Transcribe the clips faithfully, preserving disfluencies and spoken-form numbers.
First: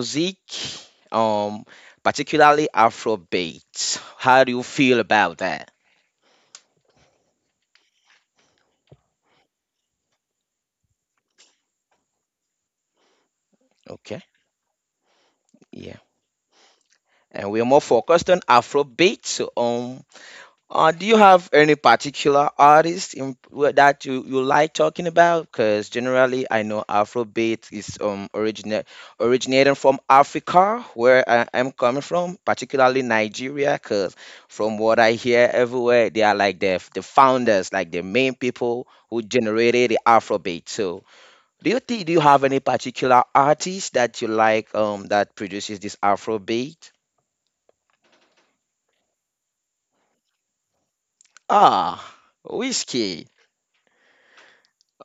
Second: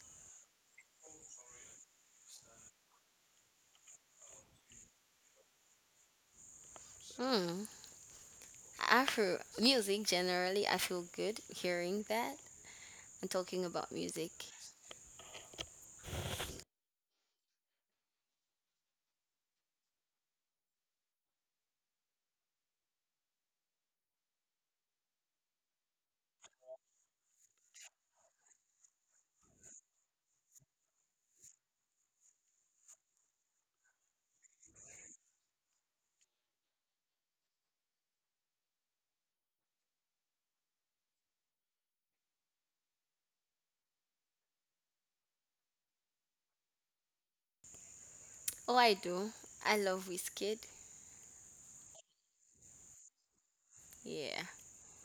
music, um particularly Afrobeat. How do you feel about that? Mm. Afro music, generally, I feel good hearing that and talking about Okay, music. yeah. And we're more focused on Afrobeat. So um Uh, do you have any particular artist in, wh- that you, you like talking about? Because generally, I know Afrobeat is um originate originating from Africa, where I am coming from, particularly Nigeria. Because from what I hear everywhere, they are like the the founders, like the main people who generated the Afrobeat. So, do you think do you have any particular artist that you like um that produces this Afrobeat? Oh, I do. I love Wizkid. Ah, Whiskey. Yeah.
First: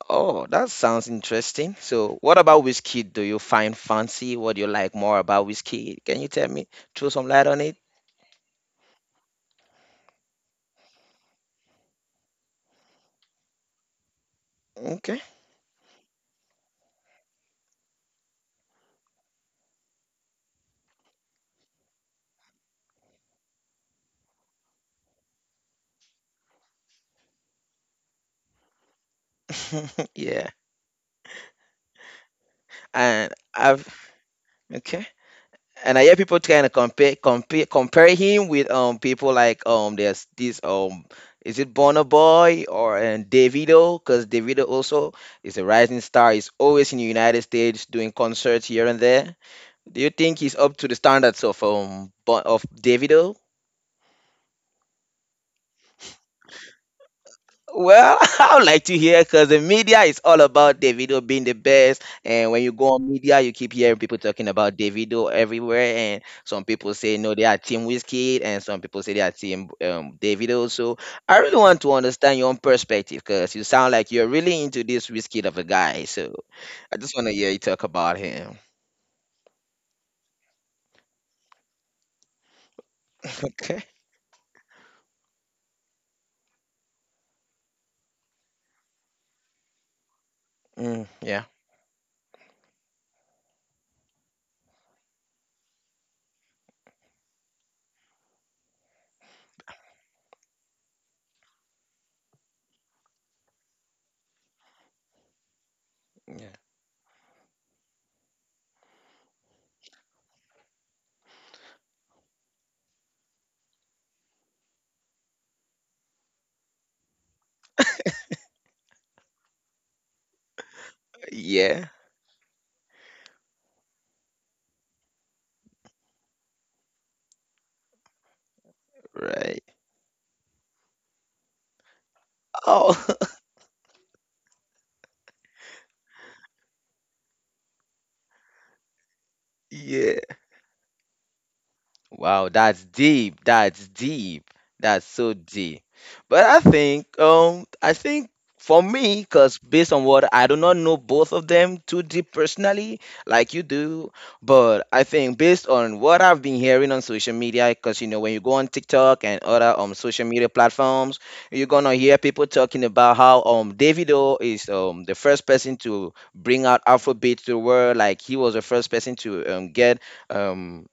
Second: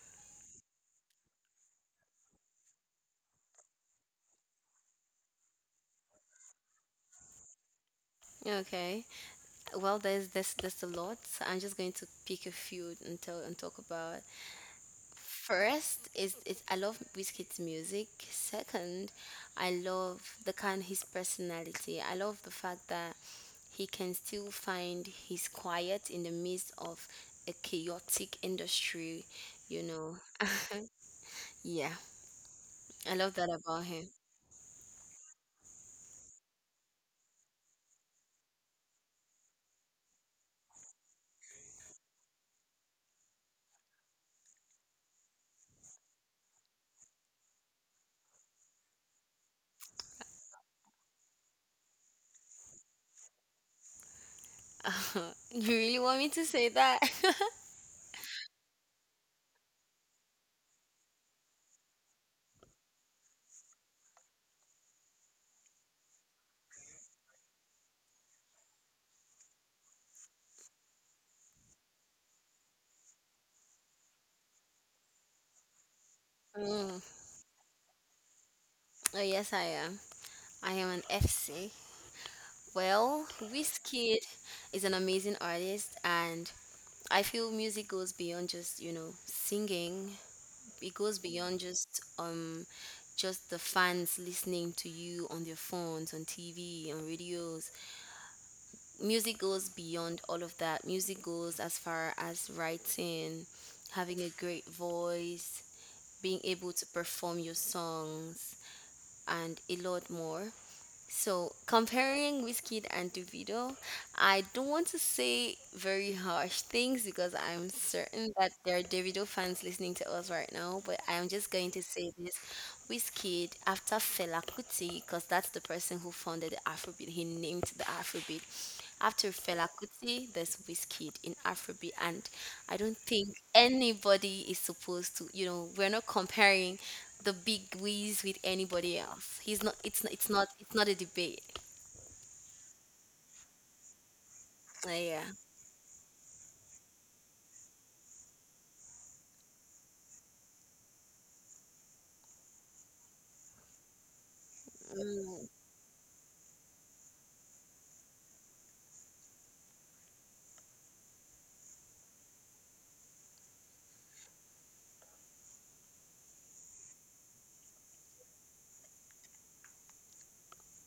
Oh, that sounds interesting. So, what about whiskey do you find fancy? What do you like more about whiskey? Can you tell me, throw some light on it? Okay. Well, there's this there's there's a lot. So I'm just going to pick a few and tell and talk about. Okay. First is is I love Wizkid's music. Second, I love the kind his personality. I love the fact that he can still find his quiet in the midst of a chaotic industry, you know. Yeah. Yeah, I And love that about I've him. Okay. And I hear people trying to compare compare compare him with um people like um there's this um is it Burna Boy or and Davido? Because Davido also is a rising star. He's always in the United States doing concerts here and there. Do you think he's up to the standards of um Bon- of Davido? You really want me to say that? Well, I would like to hear because the media is all about Davido being the best. And when you go on media, you keep hearing people talking about Davido everywhere. And some people say, no, they are Team Whiskey. And some people say they are Team um, Davido. So I really want to understand your own perspective because you sound like you're really into this Whiskey of a guy. So I Mm, just want to hear you talk about him. oh, yes, I am. I am an F C. Well, Okay. Wizkid is an amazing artist, and I feel music goes beyond just, you know, singing. It Mm, goes yeah. beyond just um just the fans listening to you on their phones, on T V, on radios. music goes beyond all of that. Music goes as far as writing, having a great voice, being Yeah. able to perform your songs, and a lot more. So, comparing Whiskey and Davido, I don't want to say very harsh things because I'm certain that there are Davido fans listening to us right now, but I'm just going Yeah. to say this. Whiskey, after Fela Kuti, because that's the person who founded the Afrobeat, he named the Afrobeat. After Right. Fela Kuti, there's Whiskey in Afrobeat, and I don't Oh, think anybody is supposed to, you know, we're not comparing the big wigs with anybody else. He's not. It's not. yeah. It's not. It's not a debate. Wow, that's deep. That's deep. That's Like, yeah. so deep. But I think, um, I think for me, because based on what I do not know both of them too deep personally, like you do, but I think Mm. based on what I've been hearing on social media, because you know when you go on TikTok and other um social media platforms, you're gonna hear people talking about how um Davido is um the first person to bring out Afrobeat to the world, like he was the first person to um get um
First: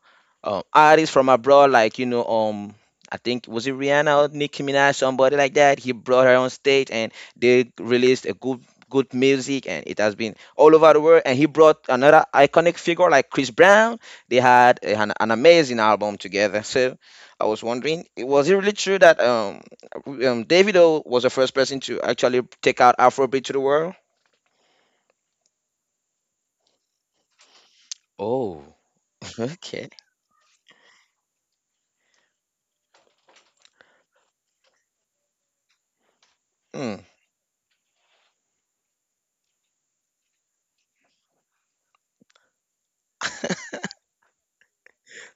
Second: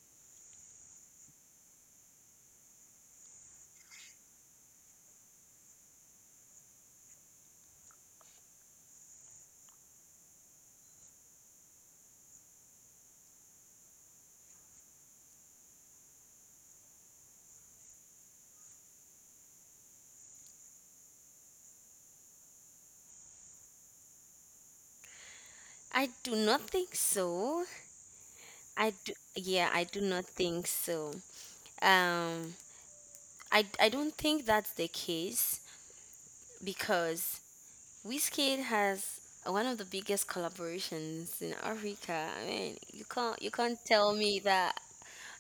um artists from abroad, like you know, um, I think was it Rihanna or Nicki Minaj, somebody like that. He brought her on stage, and they released a good good music, and it has been all over the world. And he brought another iconic figure like Chris Brown. They had a- an, an amazing album together. So I was wondering, i- was it really true that um, um Davido was the first person to actually take out Afrobeat to the world? I do not think so. Oh, I do. Yeah, I Okay. do not think so. Um, I I don't think that's the case Hmm. because Wizkid has one of the biggest collaborations in Africa. I mean, you can't you can't tell me that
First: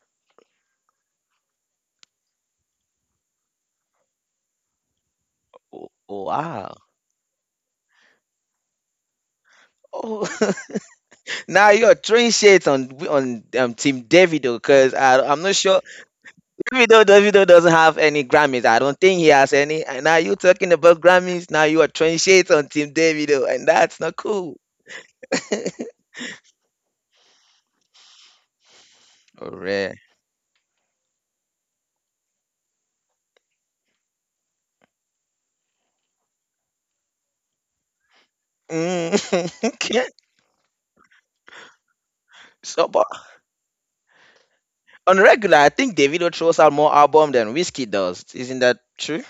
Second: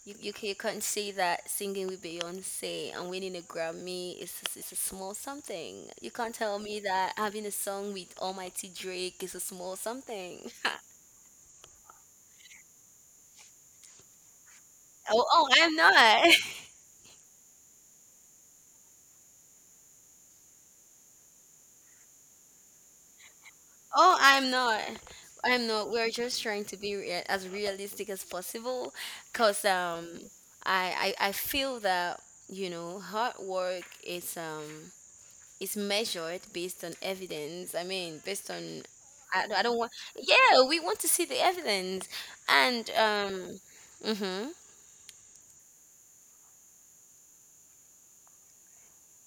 You, you, ca- you can't say that singing with Beyonce and winning a Grammy is is a small something. w- You can't tell wow. me that having a song with Almighty Drake is a small Oh, something. Now you're throwing shades on on um, Team Davido because Oh, I'm oh, not I'm sure not. Davido Davido doesn't have any Grammys. I don't think he has any. And now you talking about Grammys. Now you are throwing shades on Team Davido, and that's not Oh, I'm cool. not. I'm not. We're just trying to be rea- as realistic as possible Oh, because rare. um, I, I, I feel that, you know, hard work is. Um, it's measured based on evidence. I mean, based on Mm. I, don't- I don't want. Okay. Yeah, we want to see the evidence, So, and but um, mhm, on regular, I think Davido throws out more album than Whiskey does. Isn't that true?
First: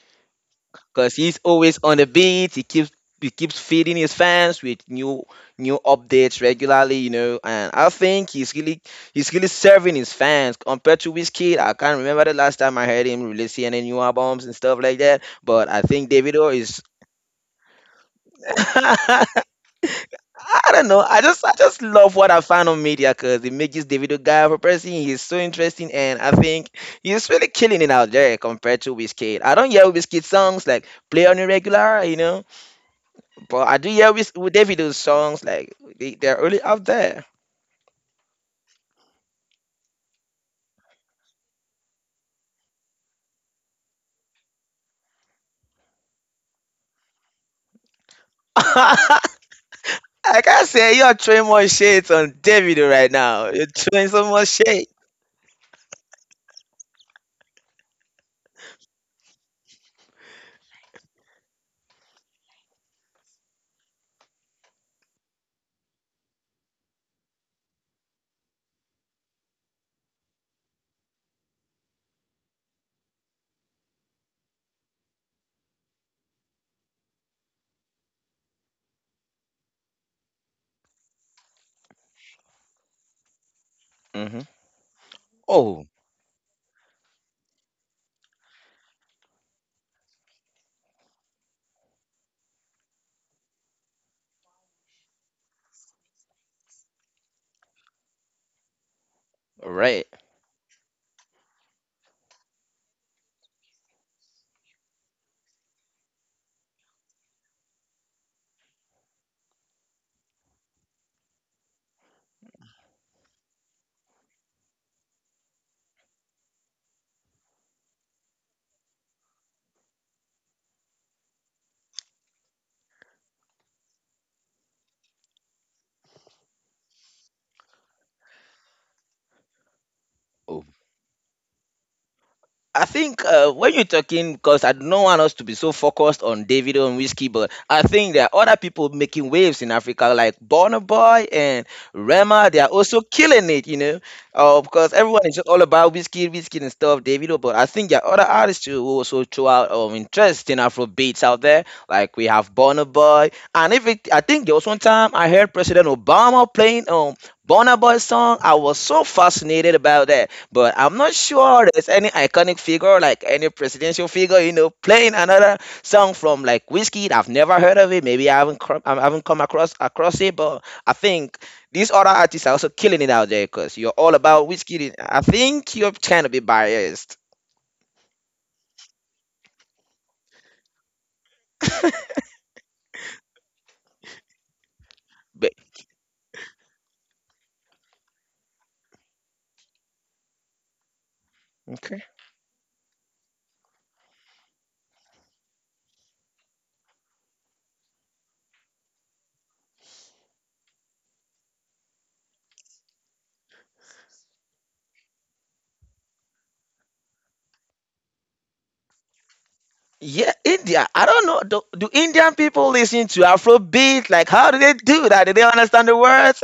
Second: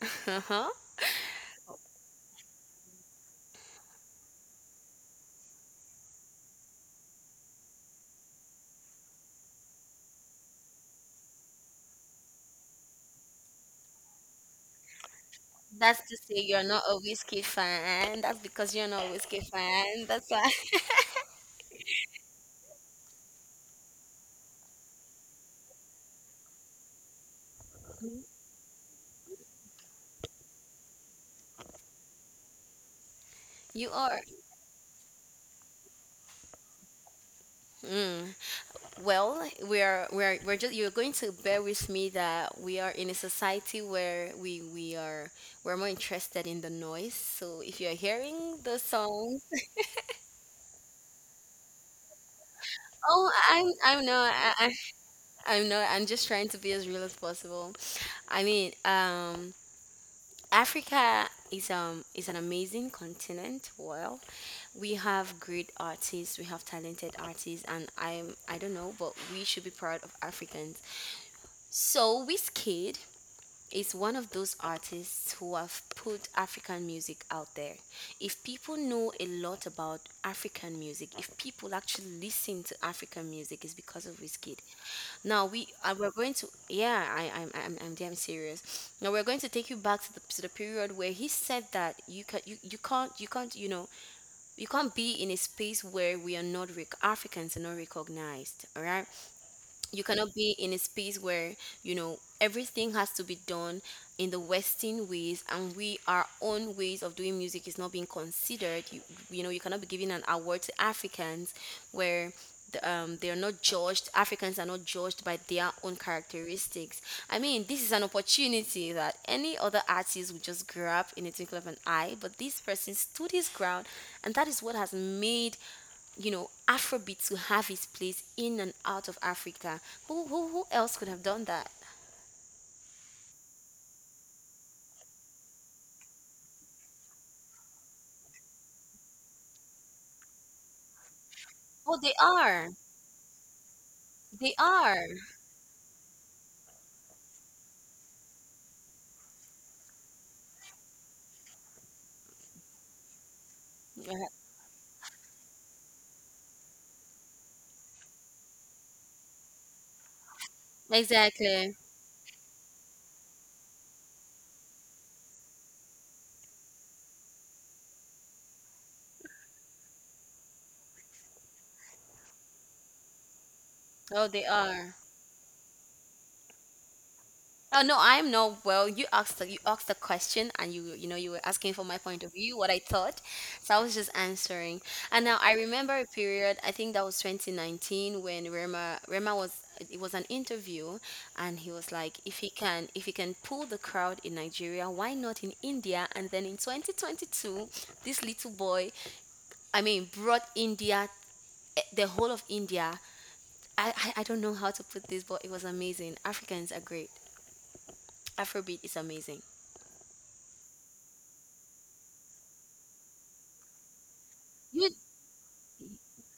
uh-huh. Because he's always on the beat. He keeps he keeps feeding his fans with new new updates regularly, you know. And I think he's really he's really serving his fans compared to Wizkid. I can't remember the last time I heard him releasing any new albums and stuff like that. But I That's think to say Davido you're is. not a whiskey fan. That's because you're not a whiskey fan. That's why I don't know. I just I just love what I found on media because it makes this Davido guy of a person. He's so interesting and I think he's really killing it out there compared to Wizkid. I don't hear Wizkid songs like play on irregular, you know. But I you do hear are. with, with Davido's songs, like they, they're really out there. Mm. Well, we are. We are. We're just. You're going to bear with me that we are in a society where we we are. We're more interested in the noise. So if you're hearing the I song, can't say you're throwing more shades on Davido right oh, now. I You're am I am throwing not. so much I. shade. I'm not. I'm just trying to be as real as possible. I mean, um, Africa is um is an amazing continent. Well, we have great artists, we have talented artists, and I'm I don't know, but we should be proud of Africans. So Wizkid is one of those artists who have put African music out there. If people know a lot about African music, if people actually listen to African music, it's because of Hmm. Wizkid. Now we Oh, uh, we're going to, yeah, I I'm, I'm I'm damn serious. Now we're going to take you back to the to the period where he said that you can you, you can't you can't you know you can't be in a space where we are not rec- Africans are not recognized. All right, all you right. cannot be in a space where you know everything has to be done in the western ways, and we our own ways of doing music is not being considered you, you know you cannot be giving an award to africans where the, um, they are not judged. Africans are not judged by their own characteristics. I mean, this is an opportunity that any other artist would just grab in a twinkle of an eye, but this person stood his ground, and that is what has made you know, Afrobeat to have its place in and out of Africa. Who who who else could have done that? I think uh, when you're talking, because I don't want us to be so focused on Davido and Whiskey, but I think there are other people making waves in Africa, like Burna Boy and Oh, they Rema. They are. are also killing it, you know, They uh, because are. everyone is just all about Whiskey, Whiskey and stuff, Davido. But I think there are other artists who also show out um, interest in Afro beats out there. Like we have Burna Boy, and if it, Yeah, I think there was one time I heard President Obama playing um Bonner Boy song. I was so fascinated about that. But I'm not sure Exactly. there's any iconic figure, like any presidential figure, you know, playing another song from like Whiskey. I've never heard of it. Maybe I haven't cr- I haven't come across across it. But I think these other artists are also killing it out there because you're all Oh, they about Whiskey. are. I think you're trying to be biased. Oh no, I'm not. Well, you asked the, you asked the question, and you you know you were asking for my point of view, what I thought, so I was just answering. And now I But remember a period. I think that was twenty nineteen when Rema Rema was it was an interview, and he was Okay. like, if he can if he can pull the crowd in Nigeria, why not in India? And then in twenty twenty-two, this little boy, I mean, brought India, eh, the whole of India. I, I I don't know how to put this, but it was amazing. Africans are great. Afrobeat is amazing. Yeah, India. I don't know. Do, do Indian people listen to Afrobeat? Like, how do they You. do that? Do they understand the words?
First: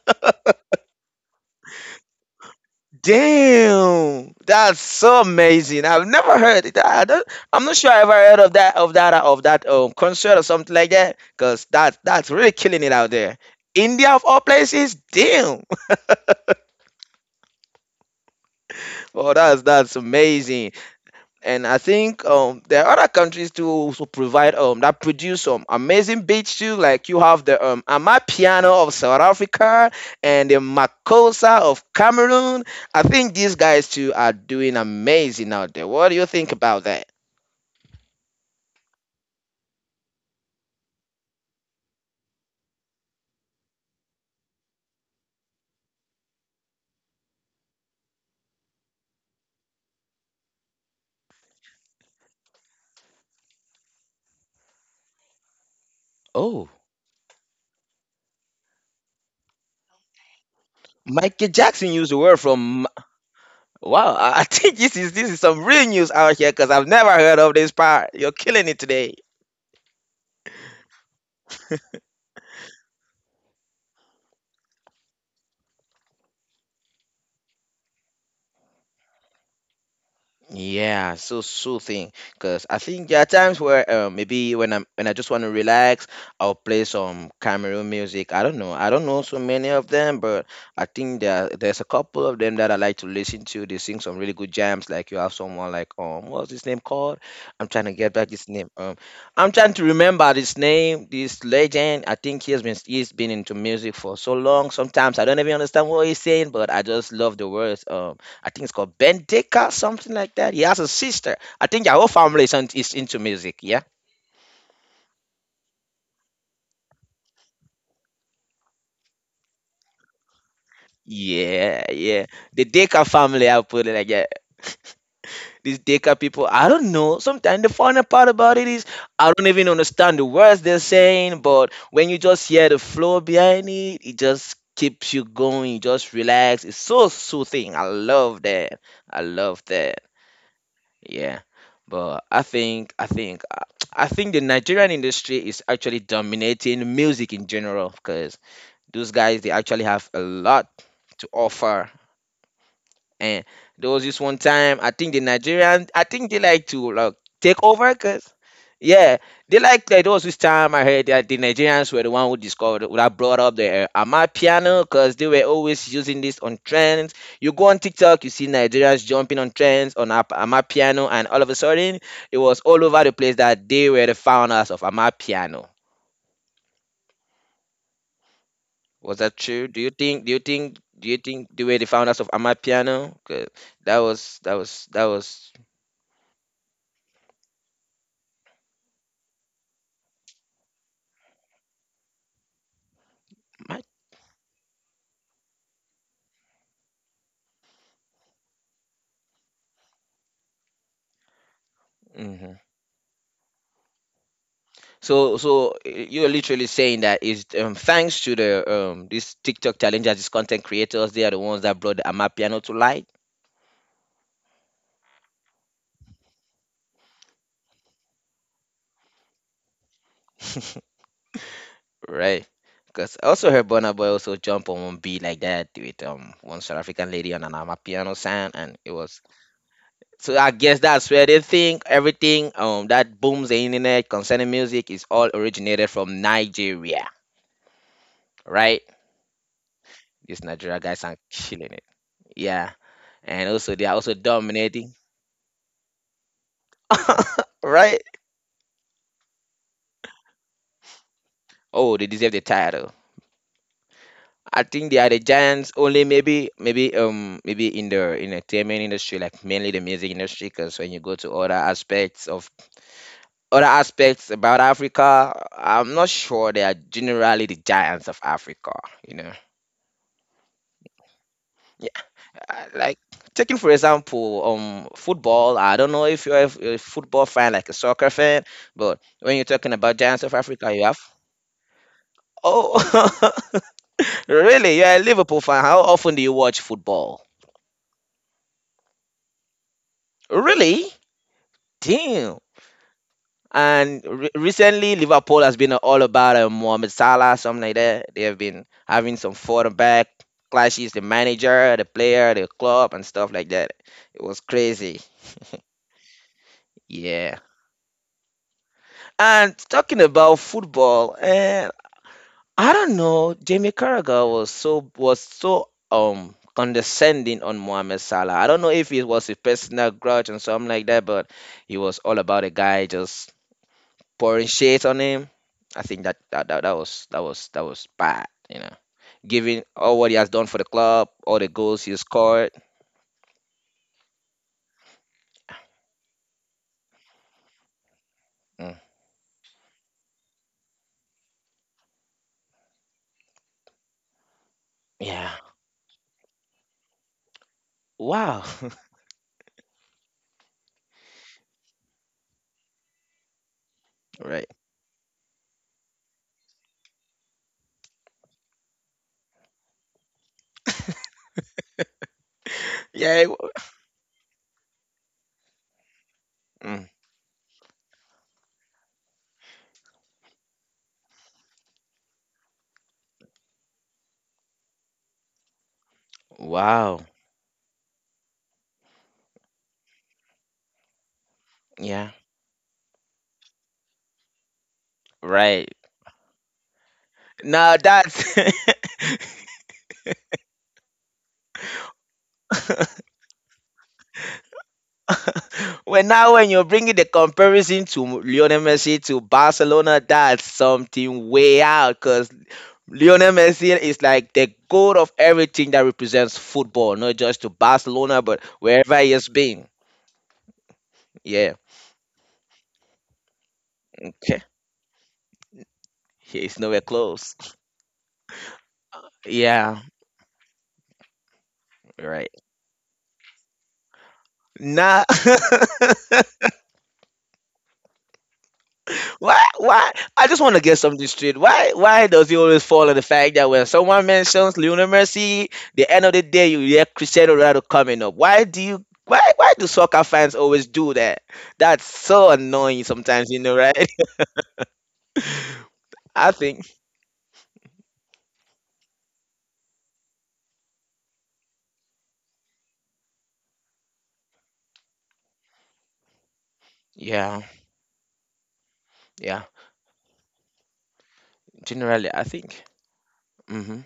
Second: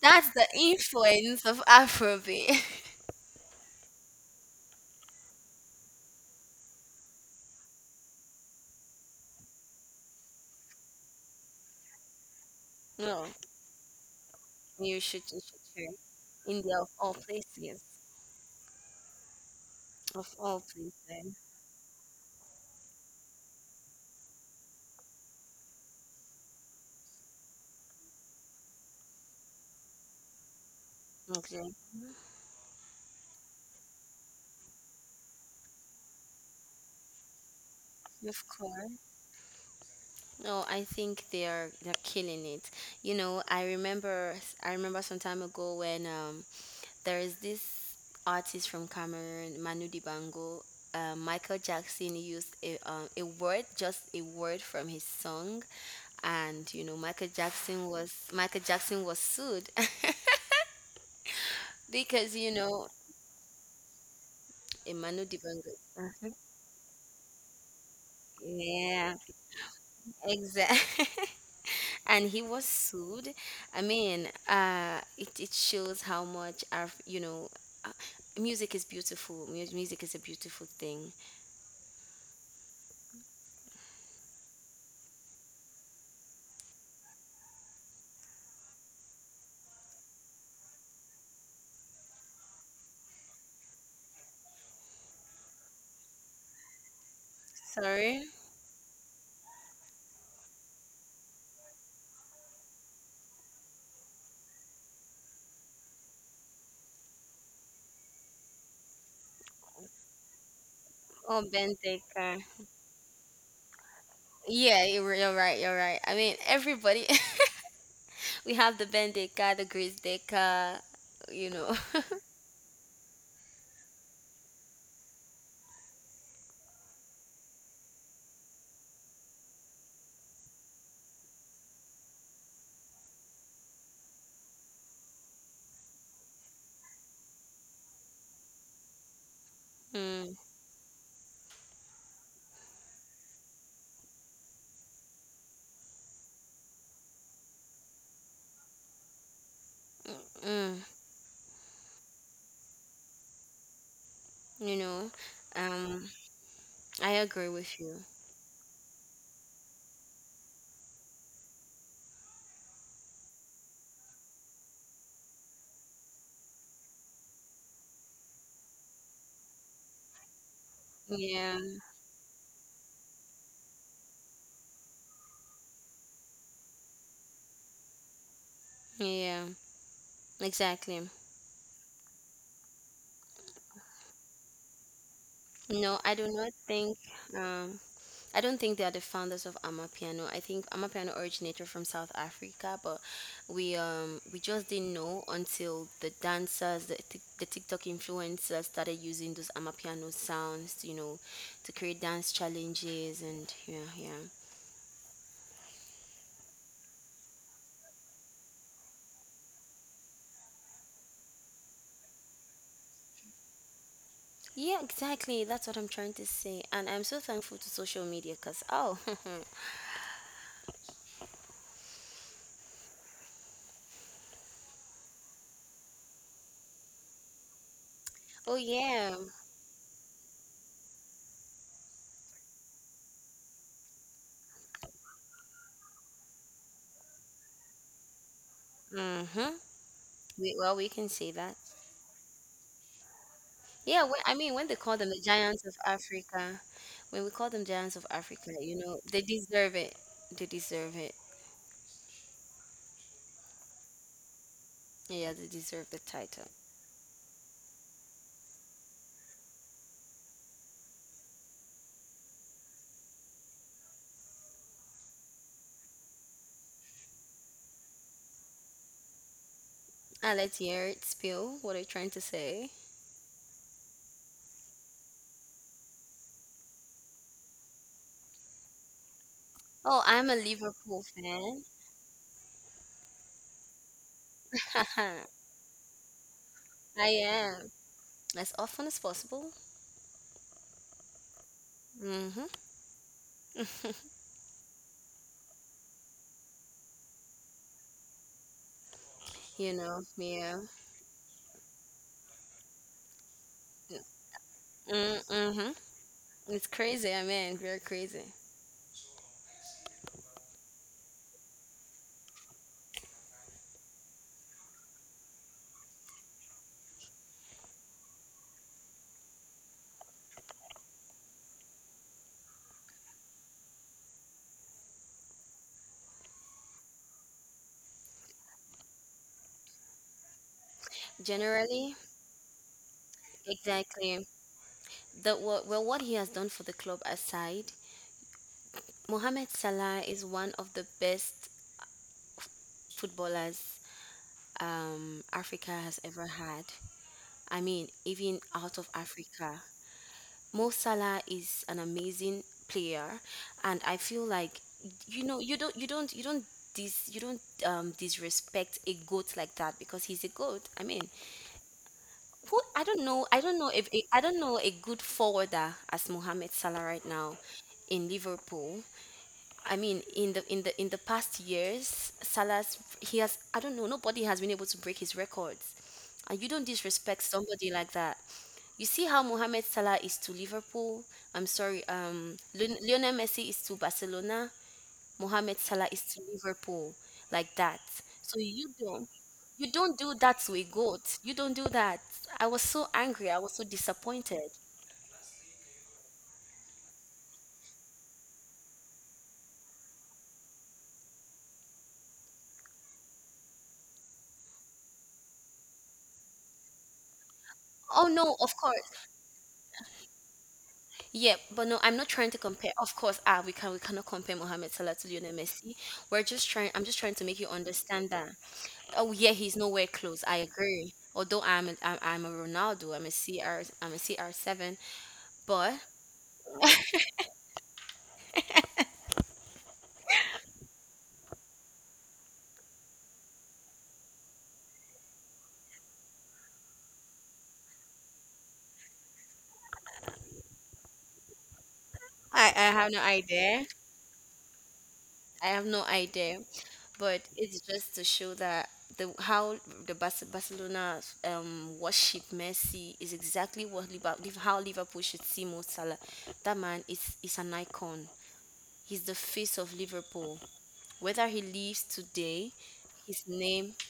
That's the influence of Afrobeat. Damn, that's so amazing. I've never heard it. I don't, I'm not sure I ever heard of that of that of that um concert or something like that. Cause that that's really killing it out No, there. India of all places. you should, you should Damn. try. India of all places, Oh, that's that's of all amazing. places. And I think um, there are other countries too also provide um, that produce some amazing beats too. Like you have the um, Amapiano of South Africa and the Makosa Okay, of Cameroon. I think these guys too are doing amazing out there. What do you think about that? of course. No, I think they are they're killing it. You know, I remember I remember some time ago when um there is this artist from Cameroon, Manu Dibango. Uh, Michael Jackson used a, um, a word, just a word from his song, Oh, and you know Michael Jackson was Michael Jackson was sued. Michael Jackson used the word Because you from. know, Wow. I I think this is this Emmanuel is some Dibango. real news uh out here because I've never heard of this part. You're killing it today. Yeah, exactly. And he was sued. I mean, uh, it, it shows how much our, you know, uh, music is beautiful. Mu- Music is a beautiful thing. Yeah, so soothing. Because I think there are times where uh, maybe when I'm when I just want to relax, I'll play some Cameroon music. I don't know. I don't know so many of them, but I think there there's a couple of them that I like to listen to. They sing some really good jams. Like you have someone like um what's his name called? I'm trying to get Sorry. back his name. Um, I'm trying to remember this name. This legend. I think he has been he's been into music for so long. Sometimes I don't even understand what he's saying, but I just love the words. um, I think it's called Ben Decker, something like that. He has a sister. Oh, I think their whole Bendeka. family is, on, is into music. Yeah. Yeah, you're, you're right. You're right. I mean, everybody. we have the Bendeka, the Grace Deka, you know. Yeah. Yeah. The Decker family, I'll put it like that. These Decker people, I don't know. Sometimes the funny part about it is I don't even understand the words they're saying, but when you just hear the flow behind it, it just keeps you going. You just relax. It's so soothing. I love that. I love that. Mm, Yeah, but I think I think I I think the Nigerian industry is actually dominating music in general because those guys they actually have a mm, lot mm, to offer and there was this one you time, I know, think the Nigerians. I um, think they like to I like agree take with over, you. cause yeah, they like like there was this time I heard that the Nigerians were the one who discovered who that brought up the uh, Ama piano, cause they were always using this on trends. You go on TikTok, you see Nigerians jumping on trends on Ap- Ama piano, and all of a Yeah, sudden it was all over the place that they were the founders of Ama piano. Was that yeah. true? Do you think? Do you think? Do Exactly. you think they were the founders of Ama piano? 'Cause that was that was that was. No, I do not think um I don't think they are the founders of Amapiano. I think Amapiano originated from South Africa, but we um we just didn't know until the dancers, the, Tik- the TikTok influencers started using those Amapiano sounds, you know, to create dance Hmm. challenges, and yeah, yeah. So, so y- you're literally saying that is um, thanks to the um these TikTok challengers, these content creators, they are the ones that brought the Amapiano to light, Yeah, exactly. That's what I'm trying to say. And I'm so thankful to social media cuz oh, right? Because I also heard Burna Boy also jump on one beat like that with um one South African lady on an Amapiano sound, oh and it yeah. was. So I guess that's where they think everything um that booms the internet concerning music is all originated from Nigeria, right? Mhm. These We, Nigeria well, we guys can are say that. killing it, yeah, and also they are Yeah, also when, I mean, when they dominating. call them the giants of Africa, when we call them giants Right? of Africa, you know, they deserve it. They deserve it. Oh, they deserve the title. I think they are the Yeah, they giants deserve the only maybe title. maybe um maybe in the in entertainment industry, like mainly the music industry, because when you go to other aspects of other aspects about Africa, I'm not sure they are generally the giants of Africa, you know. Ah, let's hear it. Spill, what are you Yeah, trying to I- say? like taking for example, um football. I don't know if you're a, f- a football fan, like a soccer fan, but when you're talking Oh, about I'm giants a of Africa, you Liverpool have fan. oh. Really? You're a Liverpool fan. How often do you watch I football? am as often as possible. Really? Mm-hmm. Damn. And re- recently, Liverpool has been all about uh, Mohamed Salah, something like that. They have been having some You know, quarterback yeah. clashes, the manager, the player, the club, and stuff like that. It was crazy. Mm-hmm. It's crazy. I Yeah. mean, very crazy. And talking about football, uh, I don't know. Jamie Carragher was so was so um condescending on Mohamed Salah. I don't know if it was a personal grudge and something like that, but he was all about the guy just pouring shit on him. I think that that, that, that was that was that was bad, you know. Given all what he has done for the club, all the goals he Generally, has scored. exactly. The what? Well, what he has done for the club aside, Mm, Mohamed Salah is one of the best footballers um, yeah. Africa has ever had. I mean, even Wow. out of Africa. Mo Salah is an amazing player, and I feel Right. like you know you don't you don't you don't dis you don't um, disrespect a goat like that because he's a goat. I mean, who I don't Yeah. know it wa- I don't know if a, I don't know a good forwarder as Mohamed Salah mm, right now in Liverpool. I mean, in the in the in the past years, Salah's he has I don't know nobody has been able to break his records, and you don't wow. disrespect somebody like that. You see how Mohamed Salah is to Liverpool. I'm sorry, Yeah. um, Lion- Lionel Messi is to Barcelona. Mohamed Right. Salah is to Liverpool, like Now that. that's So you don't you don't do that to a goat. You don't do that. I was so angry. I was so disappointed. Well, now when you're bringing the comparison to Lionel Messi to Barcelona, that's something way out because Lionel Messi is like the goal of everything that represents football, not just to Oh Barcelona, no, but of course. wherever he has been. Yeah, Yeah. but no, I'm not trying to compare. Of course, ah, we can we cannot compare Okay. Mohamed Salah to Lionel Messi. We're He just is trying. nowhere I'm just trying to close. make you understand that. Oh yeah, he's Yeah. nowhere close. I agree. Although I'm a, I'm, Right. I'm a Ronaldo, I'm a C R, I'm a C R seven, Nah. but Why? Why? I just want to get something straight. Why? Why does he always fall on the fact that when someone mentions Lionel Messi, the end of the day you hear Cristiano Ronaldo coming up? Why do you? Why? Why do soccer fans always do that? That's so I I have annoying no sometimes. You idea. know, right? I have no idea. I think. But it's just to show that the how the Bas- Barcelona um worship Messi is exactly what Liverpool, how Liverpool should see Mo Salah. That man is is Yeah. an icon. He's the Yeah. face of Liverpool. Whether he leaves Generally, I today, think. his name, hmm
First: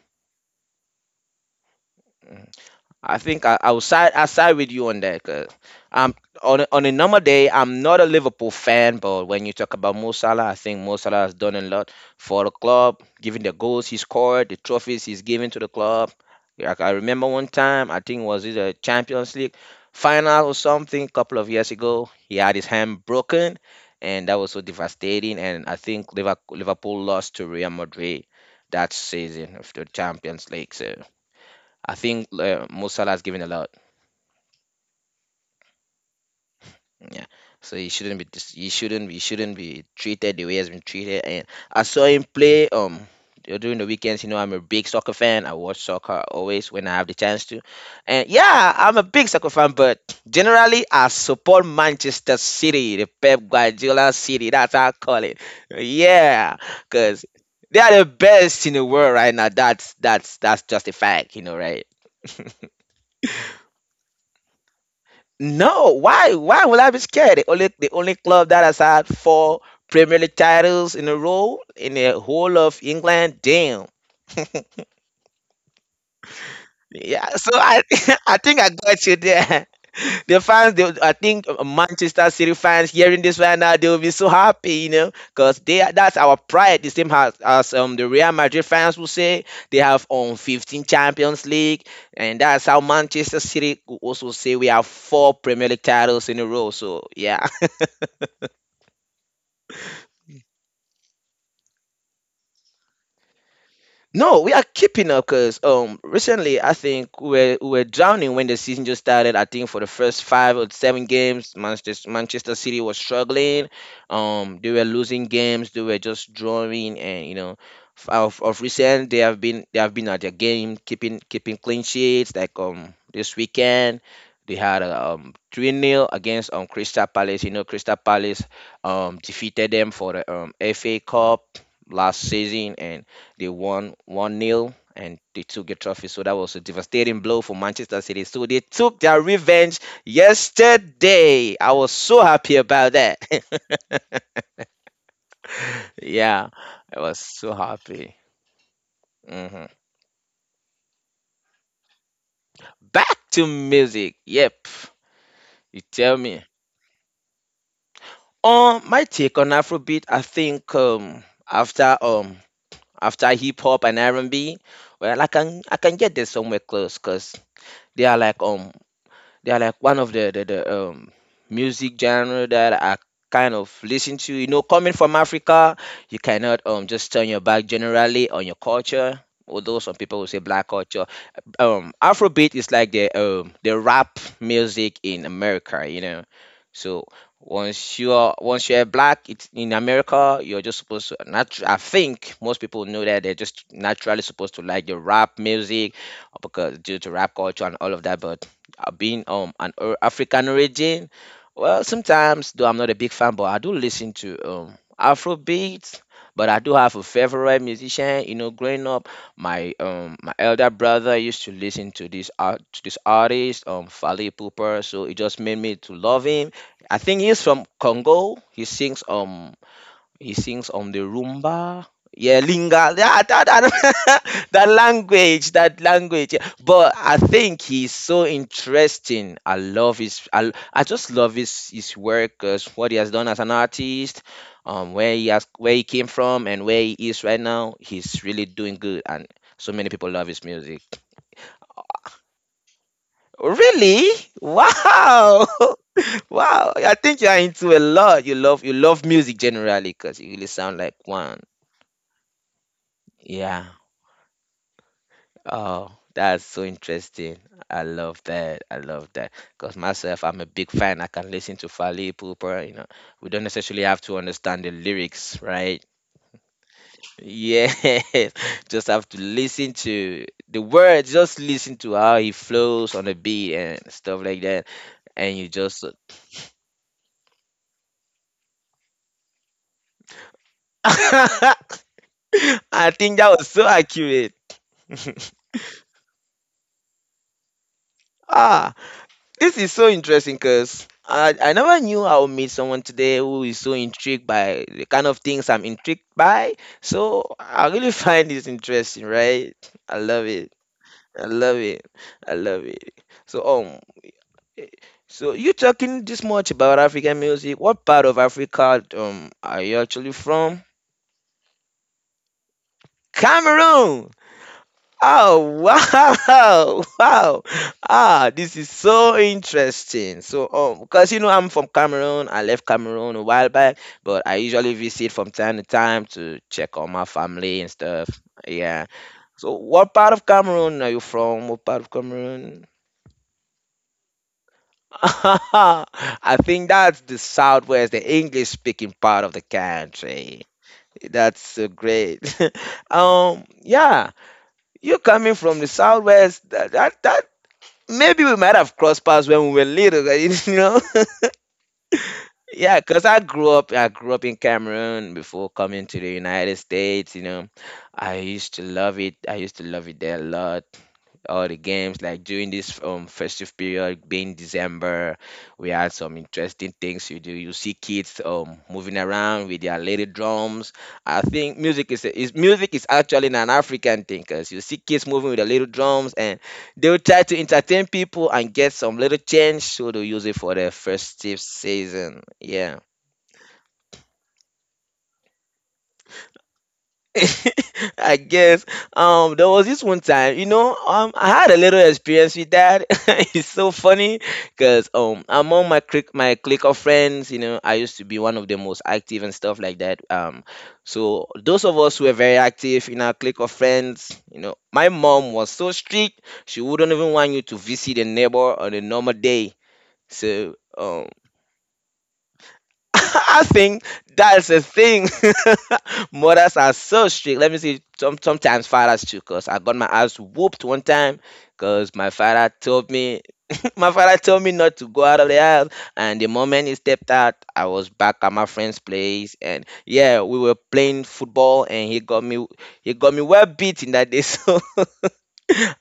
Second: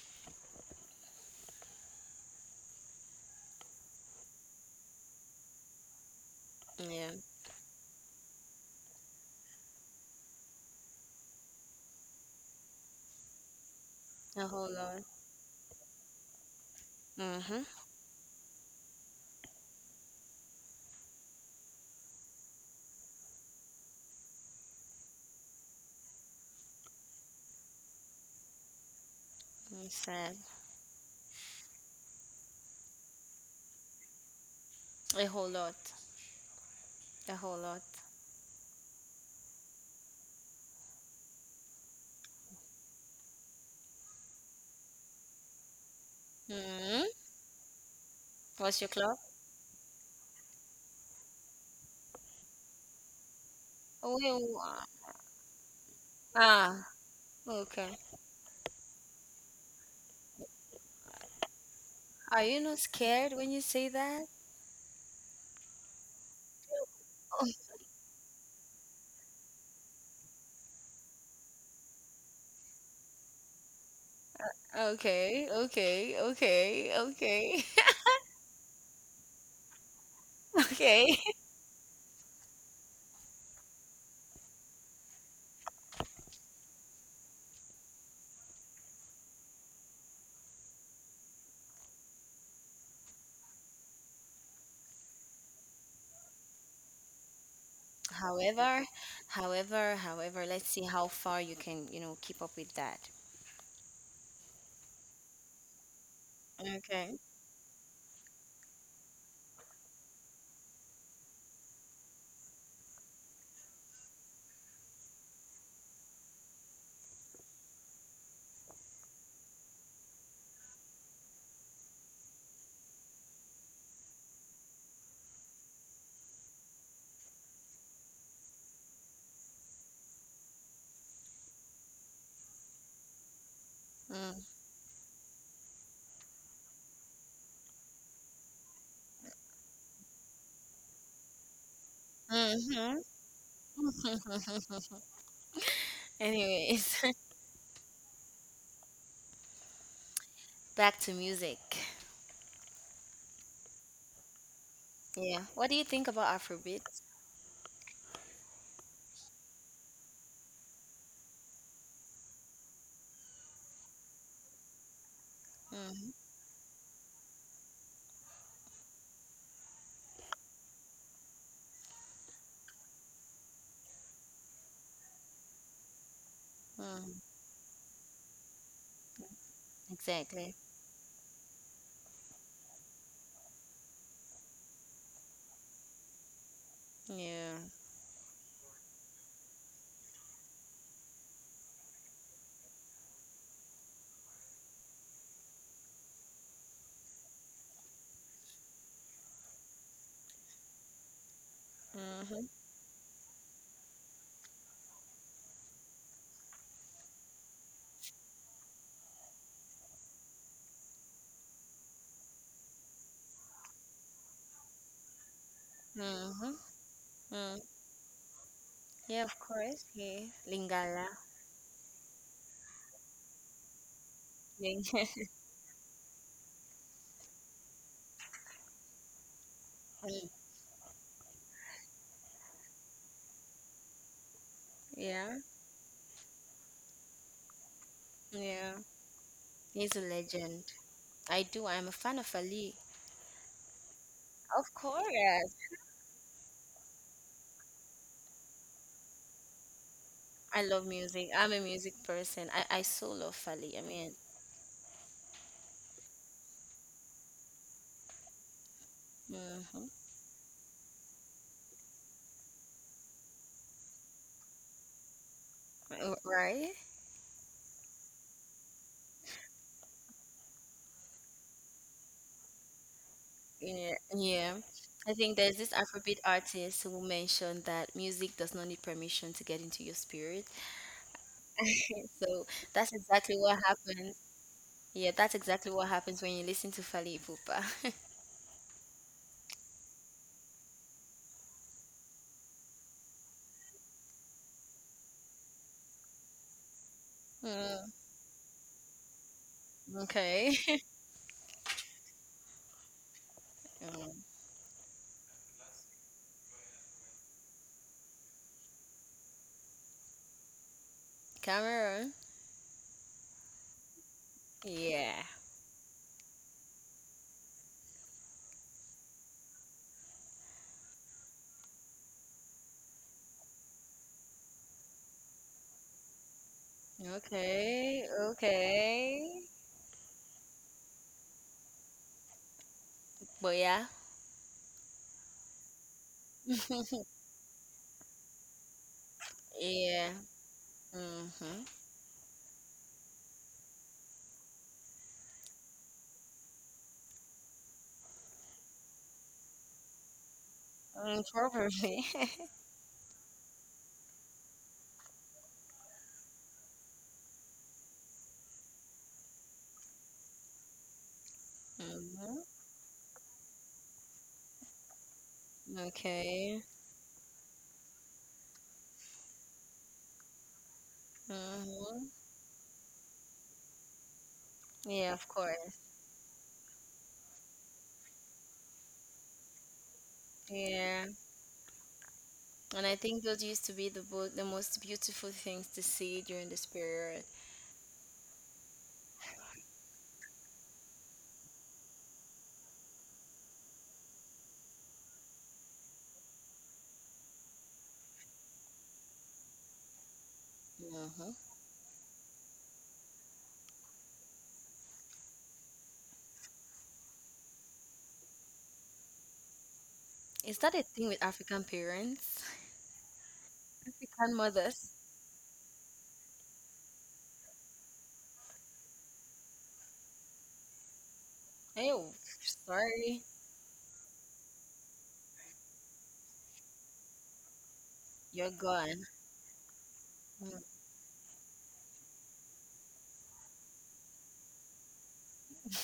I think I, I will side I side with you on that. Cause I'm on a- on a yeah, normal day. I'm not a Liverpool fan, but when you talk about Mo Salah, I think Mo Salah has done a lot for the club, given the goals he a scored, the whole lot. trophies he's given to the club. Yeah, I, I remember one Mhm. time, I think was it a Champions League final or something, a couple of years ago. He had his hand broken, and that was so devastating. And I think Liverpool Liverpool lost to Real Madrid that season of the It's Sad. Champions League. So. I think uh, Mo Salah has given a lot. A whole lot. Yeah, A whole so lot. he shouldn't be. dis- He shouldn't. He shouldn't be treated the way he's been treated. And I saw him play. Um, du- during the weekends, you know, I'm a big soccer fan. I watch soccer always when I have Mhm. the chance to. And yeah, What's your I'm a club? big soccer fan. But generally, I support Manchester City, the Pep Oh, Guardiola yeah, City. wa- That's how I call it. ah. Yeah, because Okay. they are the best in the world right now. That's that's that's just a fact. You know, right? Are you not scared when you say that? No, why? Why will I be scared? The only the only club that has had four Premier League titles in a row in the whole of England. Damn. Okay. Okay. Okay. Yeah, so Okay. I I think I got you there. The fans, they, I okay. think uh, Manchester City fans hearing this right now, they will be so happy, you know, because they are- that's our pride. The same as, as um the Real Madrid fans will say they have um fifteen Champions League, and that's how Manchester City will also say we have four Premier League titles in a row. So yeah. However, however, however, let's see how far you can, you know, keep up with that. No, we are keeping up because um recently I Okay. think we we're we we're drowning when the season just started. I think for the first five or seven games, Manchester Manchester City was struggling. Um, they were losing games. They were just drawing, and you know, f- of, of recent they have been they have been at their game, keeping keeping clean sheets. Like um this weekend they had a um three nil against um Crystal Palace. You know, Crystal Palace um defeated them for the um F A Cup last season and they won one nil and they took a trophy. So that was a devastating blow for Manchester City. So they took their revenge yesterday. I was so Mm. happy Mhm. about that. Yeah, Anyways, I was so happy. Mhm. back to music. Back to music. Yep, Yeah. What do you you think tell about me. Afrobeat? Um, my take on Afrobeat, I think um after um after hip hop and R and B, well I can I Mm-hmm. can get this somewhere close because they are like um They are like one of the the, the um, music genre that I kind of listen to. You know, coming from Africa, you cannot um just mm turn your back generally on your culture. Although some people will say Exactly. black culture, um, Afrobeat is like the um the rap music in America. You know, so Yeah. once you're once you're black it's in America, you're just supposed to natu- I think most people know that they're just naturally supposed to like the rap music because due to rap culture and all of that, but uh, being um an or- African origin, well, Mm-hmm. sometimes though I'm not a big fan, but I do listen to um Afrobeats. But I do have a favorite musician. You know, growing up, my um my elder brother used to listen to this art to this artist um Fally Pupa, so it just made me to love Mm-hmm. him. I think he's Mm. from Congo. He sings Yeah, of um course. Yeah. he sings on the Lingala. rumba. Yeah, linga. Yeah, that, that, that Ling- language, that language. Yeah. But I think he's so interesting. I love Mm. his. I, I just love his his work, 'cause what he has done as an artist, um, where he yeah. has where he came from and where he is right now. He's really Yeah. doing good, and so many He's a people love his legend. music. I do. I'm a fan of Ali. Really? Of Wow. course. Wow, I think you are into a lot. You love you love music generally because you really I sound love like music. one. I'm a music person. I, I so love Yeah. Ali. I mean, Oh, that's so interesting. I love that. I love that. Because mm-hmm. myself, I'm a big fan. I can listen to Fally Ipupa. You know, we don't necessarily have to understand the lyrics, right? right? Yes, just have to listen to the words. Just listen to how he flows on the beat and Yeah, stuff like yeah. that. I think And you there's this just, Afrobeat artist who mentioned that music does not need permission to get into your spirit. I So that's think that exactly was what so happens. accurate. Yeah, that's exactly what happens when you listen to Fally Ipupa. Ah. This is so interesting because I, I never knew I would meet someone today who is so intrigued by the kind of things I'm intrigued by. So I Mm, really find this interesting, right? I love okay. it. I love it. I love it. So um, Mm, eh, so you talking this much about African music? What part of Africa um are you actually from? Cameron. Cameroon. Yeah. Oh wow, wow! Ah, this is so interesting. So, um, because you know I'm from Cameroon, I left Cameroon a while back, but I usually visit from time to time to check on my family and Okay. stuff. Yeah. Okay. So, what part of Cameroon are you from? What part of Cameroon? But yeah. I think that's the southwest, the English-speaking part of the Yeah. country. That's Mm-hmm. so great. Um, yeah, you coming from the southwest. That, that that Maybe we might have crossed paths when we were little, you know. Mm, probably. Yeah, because I grew up, I grew up in Cameroon before coming to the United States. You know, I used to love it. I used to love it there a lot. All the games, like Mm-hmm. during this um festive period being December, we had some Okay. interesting things. You do you see kids um moving around with their little drums. I think music Mm-hmm. is, is music is actually an African thing because you see kids Yeah, of moving with their little course. drums and they will try to entertain people and get some little change so they use it for their Yeah. festive season. Yeah. And I think those used to be the bo- the most beautiful things to see during this period. I guess um there was this one time, you know, um I had a little experience with that. It's so funny because um among my click my clique of friends, you know, I used to be one of the most active and stuff like that. Um so hmm those of us who were very active in our clique of friends, you know, my mom was so strict, she wouldn't even want you to visit a neighbor on a normal day. Is So that a thing um with African parents? I think African that's the mothers? thing. Mothers are so strict. Let me see. Some, sometimes fathers too, cause I got my ass whooped one time, cause my Oh, father told sorry, me my father told me not to go out of the house. And the moment he stepped out, I was back at my you're friend's gone. place. And yeah, we were Mm, playing football and he got me he got me well beaten that day. So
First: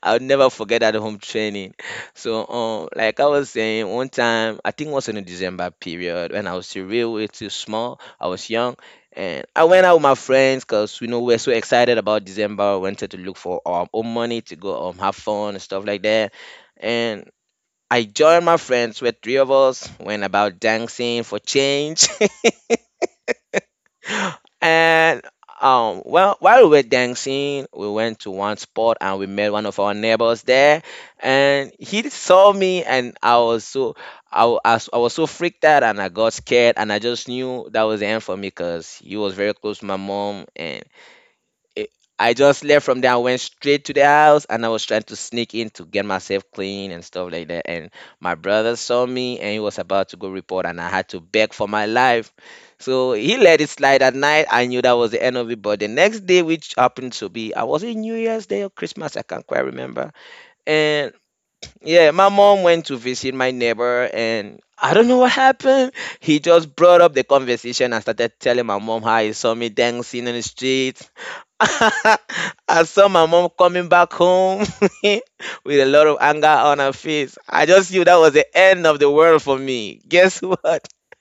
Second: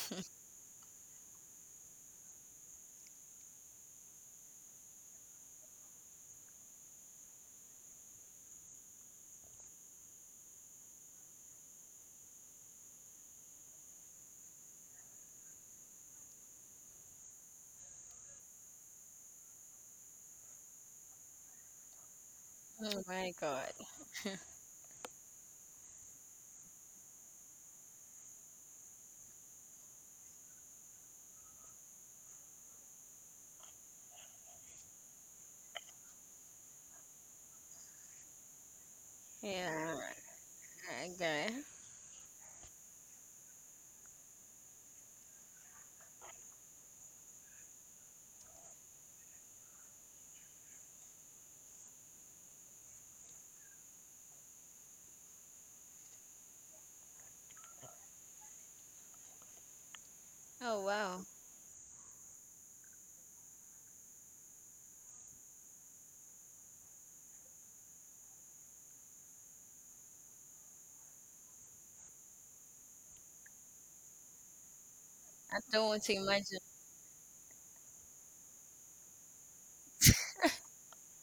I'll never forget that home training. So, um, like I was saying, one time, I think it was in the December period when I was still real, way too small. I was young, and I went out with my friends because you know we're so excited about December. We wanted to look for our own money to go um have fun and stuff like that. And I joined my friends with three of us, went about dancing for change. Oh my God. and um, Well, while we were dancing, we went to one spot and we met one of our neighbors there. And he saw me, and I was so I, wa- I was I was so freaked out, and I got scared, and I just knew that was the end for me because he was very close to my Yeah. mom, and Okay. eh, I just left from there. I went straight to the house and I was trying to sneak in to get myself clean and stuff like that. And my brother saw me and he was about to go report, and I had to beg for my life. So he let it slide at night. I knew that was the end of it. But the next day, which happened to be, I was it New Year's Day or Christmas? I can't quite remember. Oh And wow. yeah, my mom went to visit my neighbor, and I don't know what happened. He just brought up the conversation and started telling my mom how he saw me dancing in the street. I saw my mom coming back home I with don't a want lot to of anger imagine. on her face. I just knew that was the end of the world for me. Guess what?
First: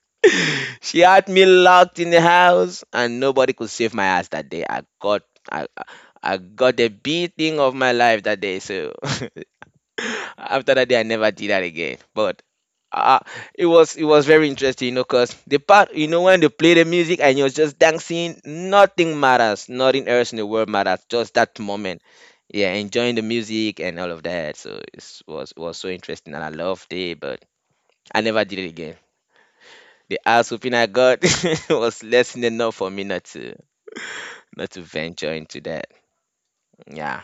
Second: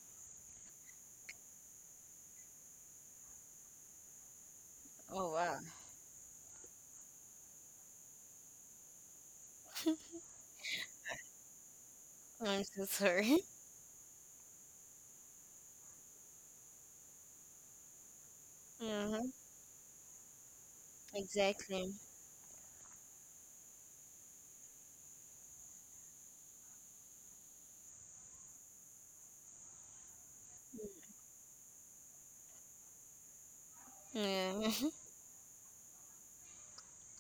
She had me locked in the house, and nobody could save my ass that day. I got, Oh wow. I, I I got the beating of my life that day. So after that day, I never did that again. But I'm so uh, sorry. it was it was very interesting, you know, cause the part you know when they play the music and you're just dancing, nothing Mm-hmm. matters, nothing else in the world matters, just that Exactly. moment. Yeah, enjoying the music and all of that. So it was it was so interesting and I loved it, but I never did it again. The ass whooping I got was less than enough for me not to not Yeah. to venture into that. Yeah.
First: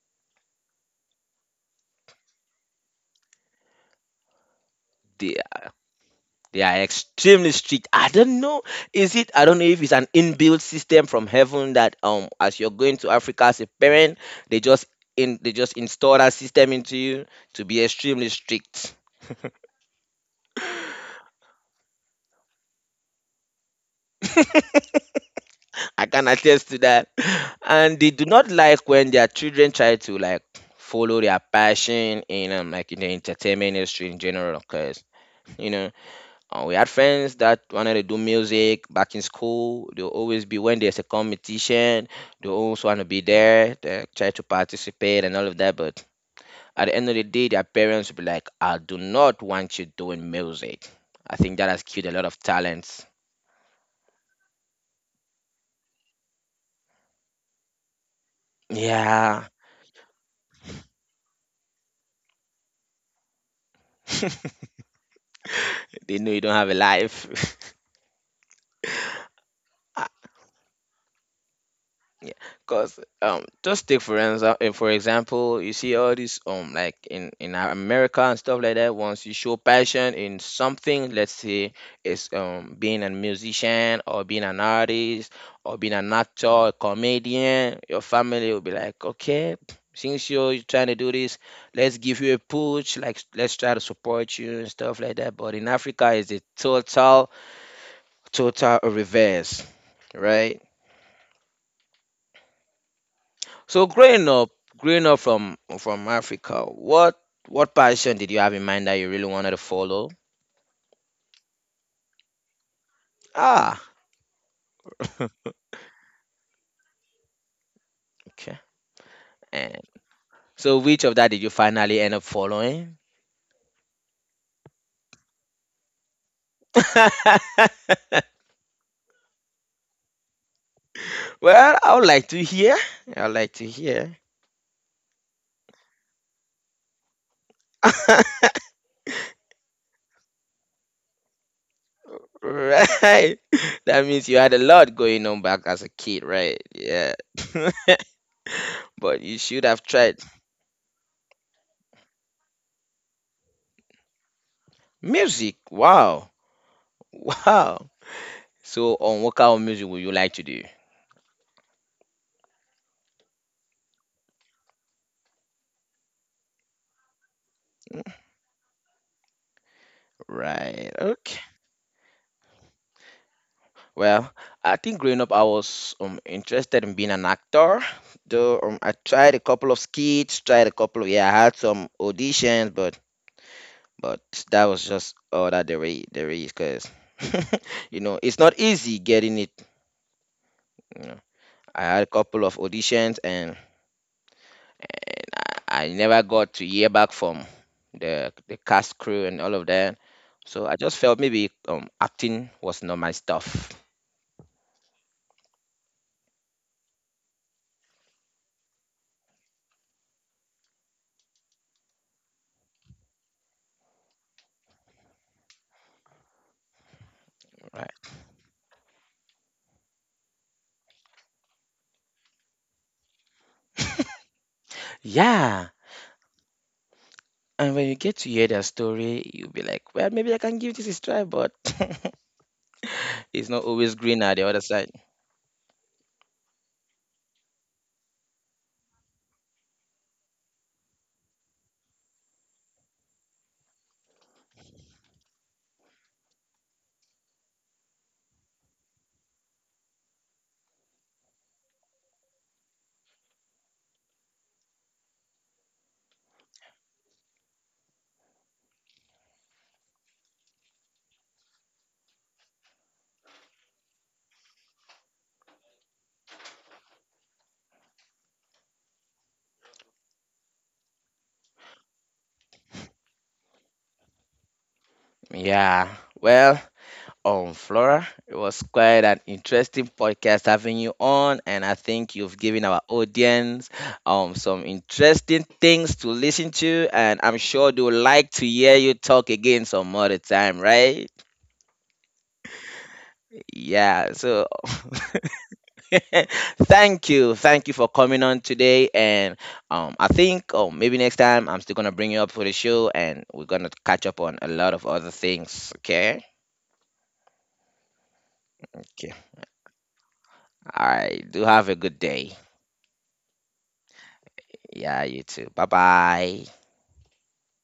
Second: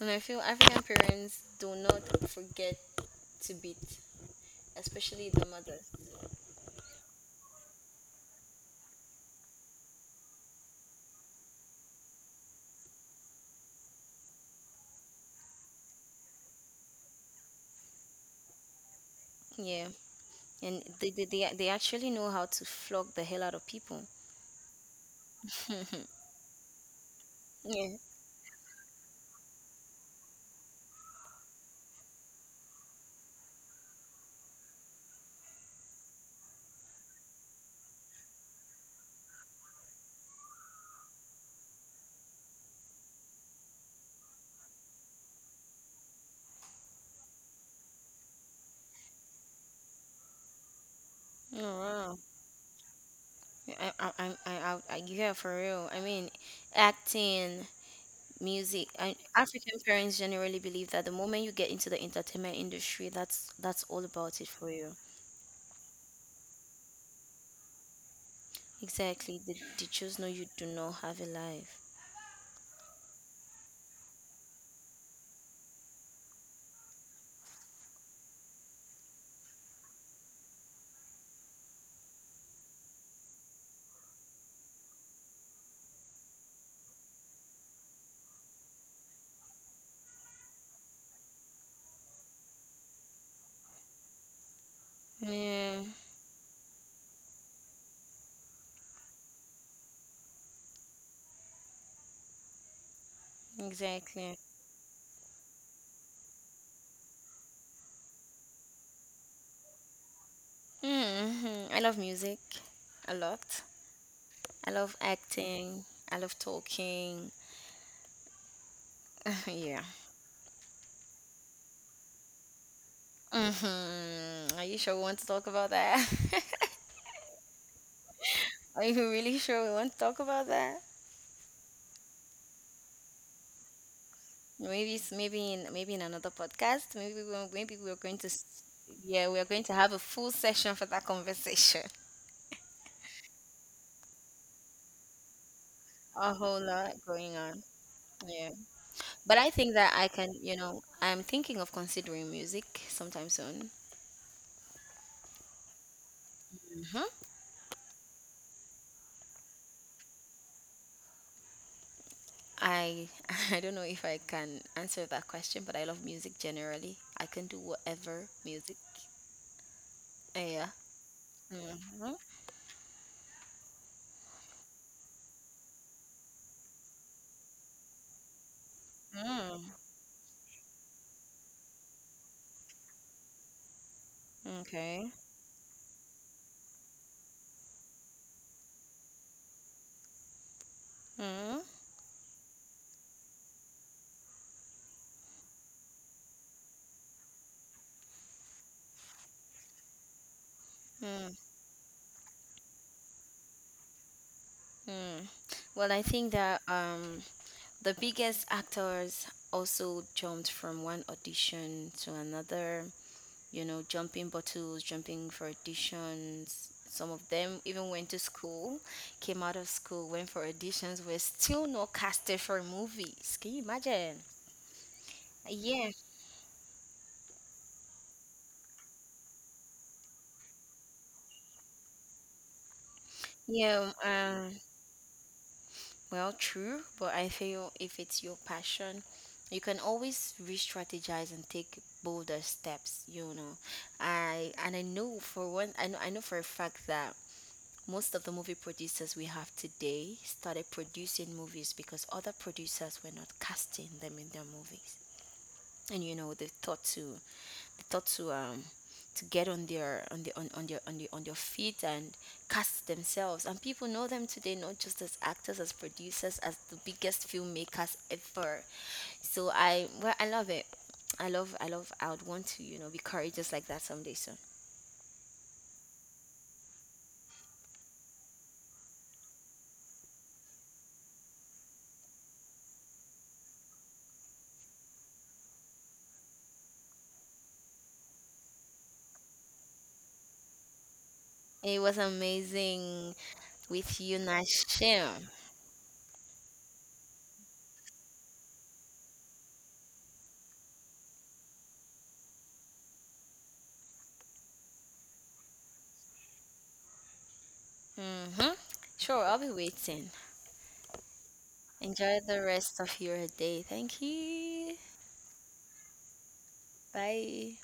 And I feel African parents do not forget to beat, especially The the mothers. They are extremely strict. I don't know. Is it? I don't know if it's an inbuilt system from heaven that um, as you're going to Africa as a parent, they just in they just install that system into you to be extremely strict. Yeah. and they they, they, they actually know how to flog the hell out of people. I can attest to that. yeah. And they do not like when their children try to like follow their passion in um, like in the entertainment industry in general, because you know Uh, we had friends that wanted to do music back in school. They'll always be when there's a competition, they'll also want to be there, they try to participate and all of that. But at the end of the day, their parents will be like, I do not want you doing music. I Oh think that has killed a wow. lot of talents. I I I I, I yeah for real. I mean, acting, music. I, Yeah, African parents generally believe that the moment you get into the entertainment industry, that's that's all about it for you. they know you don't have a life. Exactly. They, they I. just know you do not have a life. Yeah, cause um, just take for example, for example, you see all this um, like in in America and stuff like that. Once you show passion in something, let's say it's um being a musician or being an artist or being an actor, a comedian, your family will be like, okay, since you're trying to do this, let's give you a push, like let's try to support you and stuff like that. But Yeah. in Africa, it's a total total reverse, right? So Exactly. growing up, growing up from from Africa, what what passion did you have in mind that you really wanted to follow? hmm I love music a lot. Ah, I love acting. I love talking. okay. yeah. And so which of that did you finally end up following? Mm-hmm. Are you sure we want to talk about that? Are you really sure we want to talk about that? Well, I would like to hear. I would like to hear. Maybe it's maybe in maybe in another podcast. Maybe we maybe we are going to s- yeah we are going to have a full session for that conversation. Right. That means you had a lot going on back as a kid, A whole right? lot Yeah. going on. Yeah, But but you I should think have that I tried can you know I'm thinking of considering music sometime soon. music. Wow. Hmm Wow. So on what kind of music would you like to do? I I don't know if I can answer that question, but I love music generally. I can do whatever music. Yeah. Right. Okay. Mm-hmm. Well, I think growing up, I was um interested in being an actor. Though um, I tried a couple of skits, tried a couple of yeah, I had some auditions, but but that was Okay. just all that there is there is, cause you know it's not easy getting it. You know, Mm, I had a couple of auditions and I, I never got to hear back from the the cast crew and all of that. So I just felt mm, maybe um acting was not my stuff. mm. Well, I think that um, the biggest actors also jumped from one audition to another, you know, jumping bottles, jumping for auditions. Some of them even Right. went to school, came out of school, went for auditions, were still not casted for movies. Can you imagine? Yeah. Yeah, And when you get to hear their story, you'll be like, well, maybe I can give this a try, but it's not yeah. always green at the other side. Well, true, but I feel if it's your passion, you can always re-strategize and take bolder steps, you know. I and I know for one I know I know for a fact that most of the movie producers we have today started producing movies because other producers were not casting them in their movies. And you know, they thought to, taught to, um to get on their on the on, on their on the on their feet and cast themselves, and people know them today not just as actors, as producers, as the biggest filmmakers ever. So, I well I love it. I love i love i would want to you know be courageous like that someday soon. Yeah. Well, um, Flora, it was quite an interesting podcast having you on, and I think you've given our audience um some interesting things to listen to, and I'm sure they would like to hear you talk again some other time, right? It was amazing with Yeah. you, So Nashim. thank you thank you for coming on today and um I think oh maybe next time I'm still gonna bring you up for the show and we're gonna catch up on a lot of other things okay Mm-hmm. okay Sure, I'll be waiting. all right do have a good Enjoy day the rest of your day. Thank you. yeah you too bye bye Bye.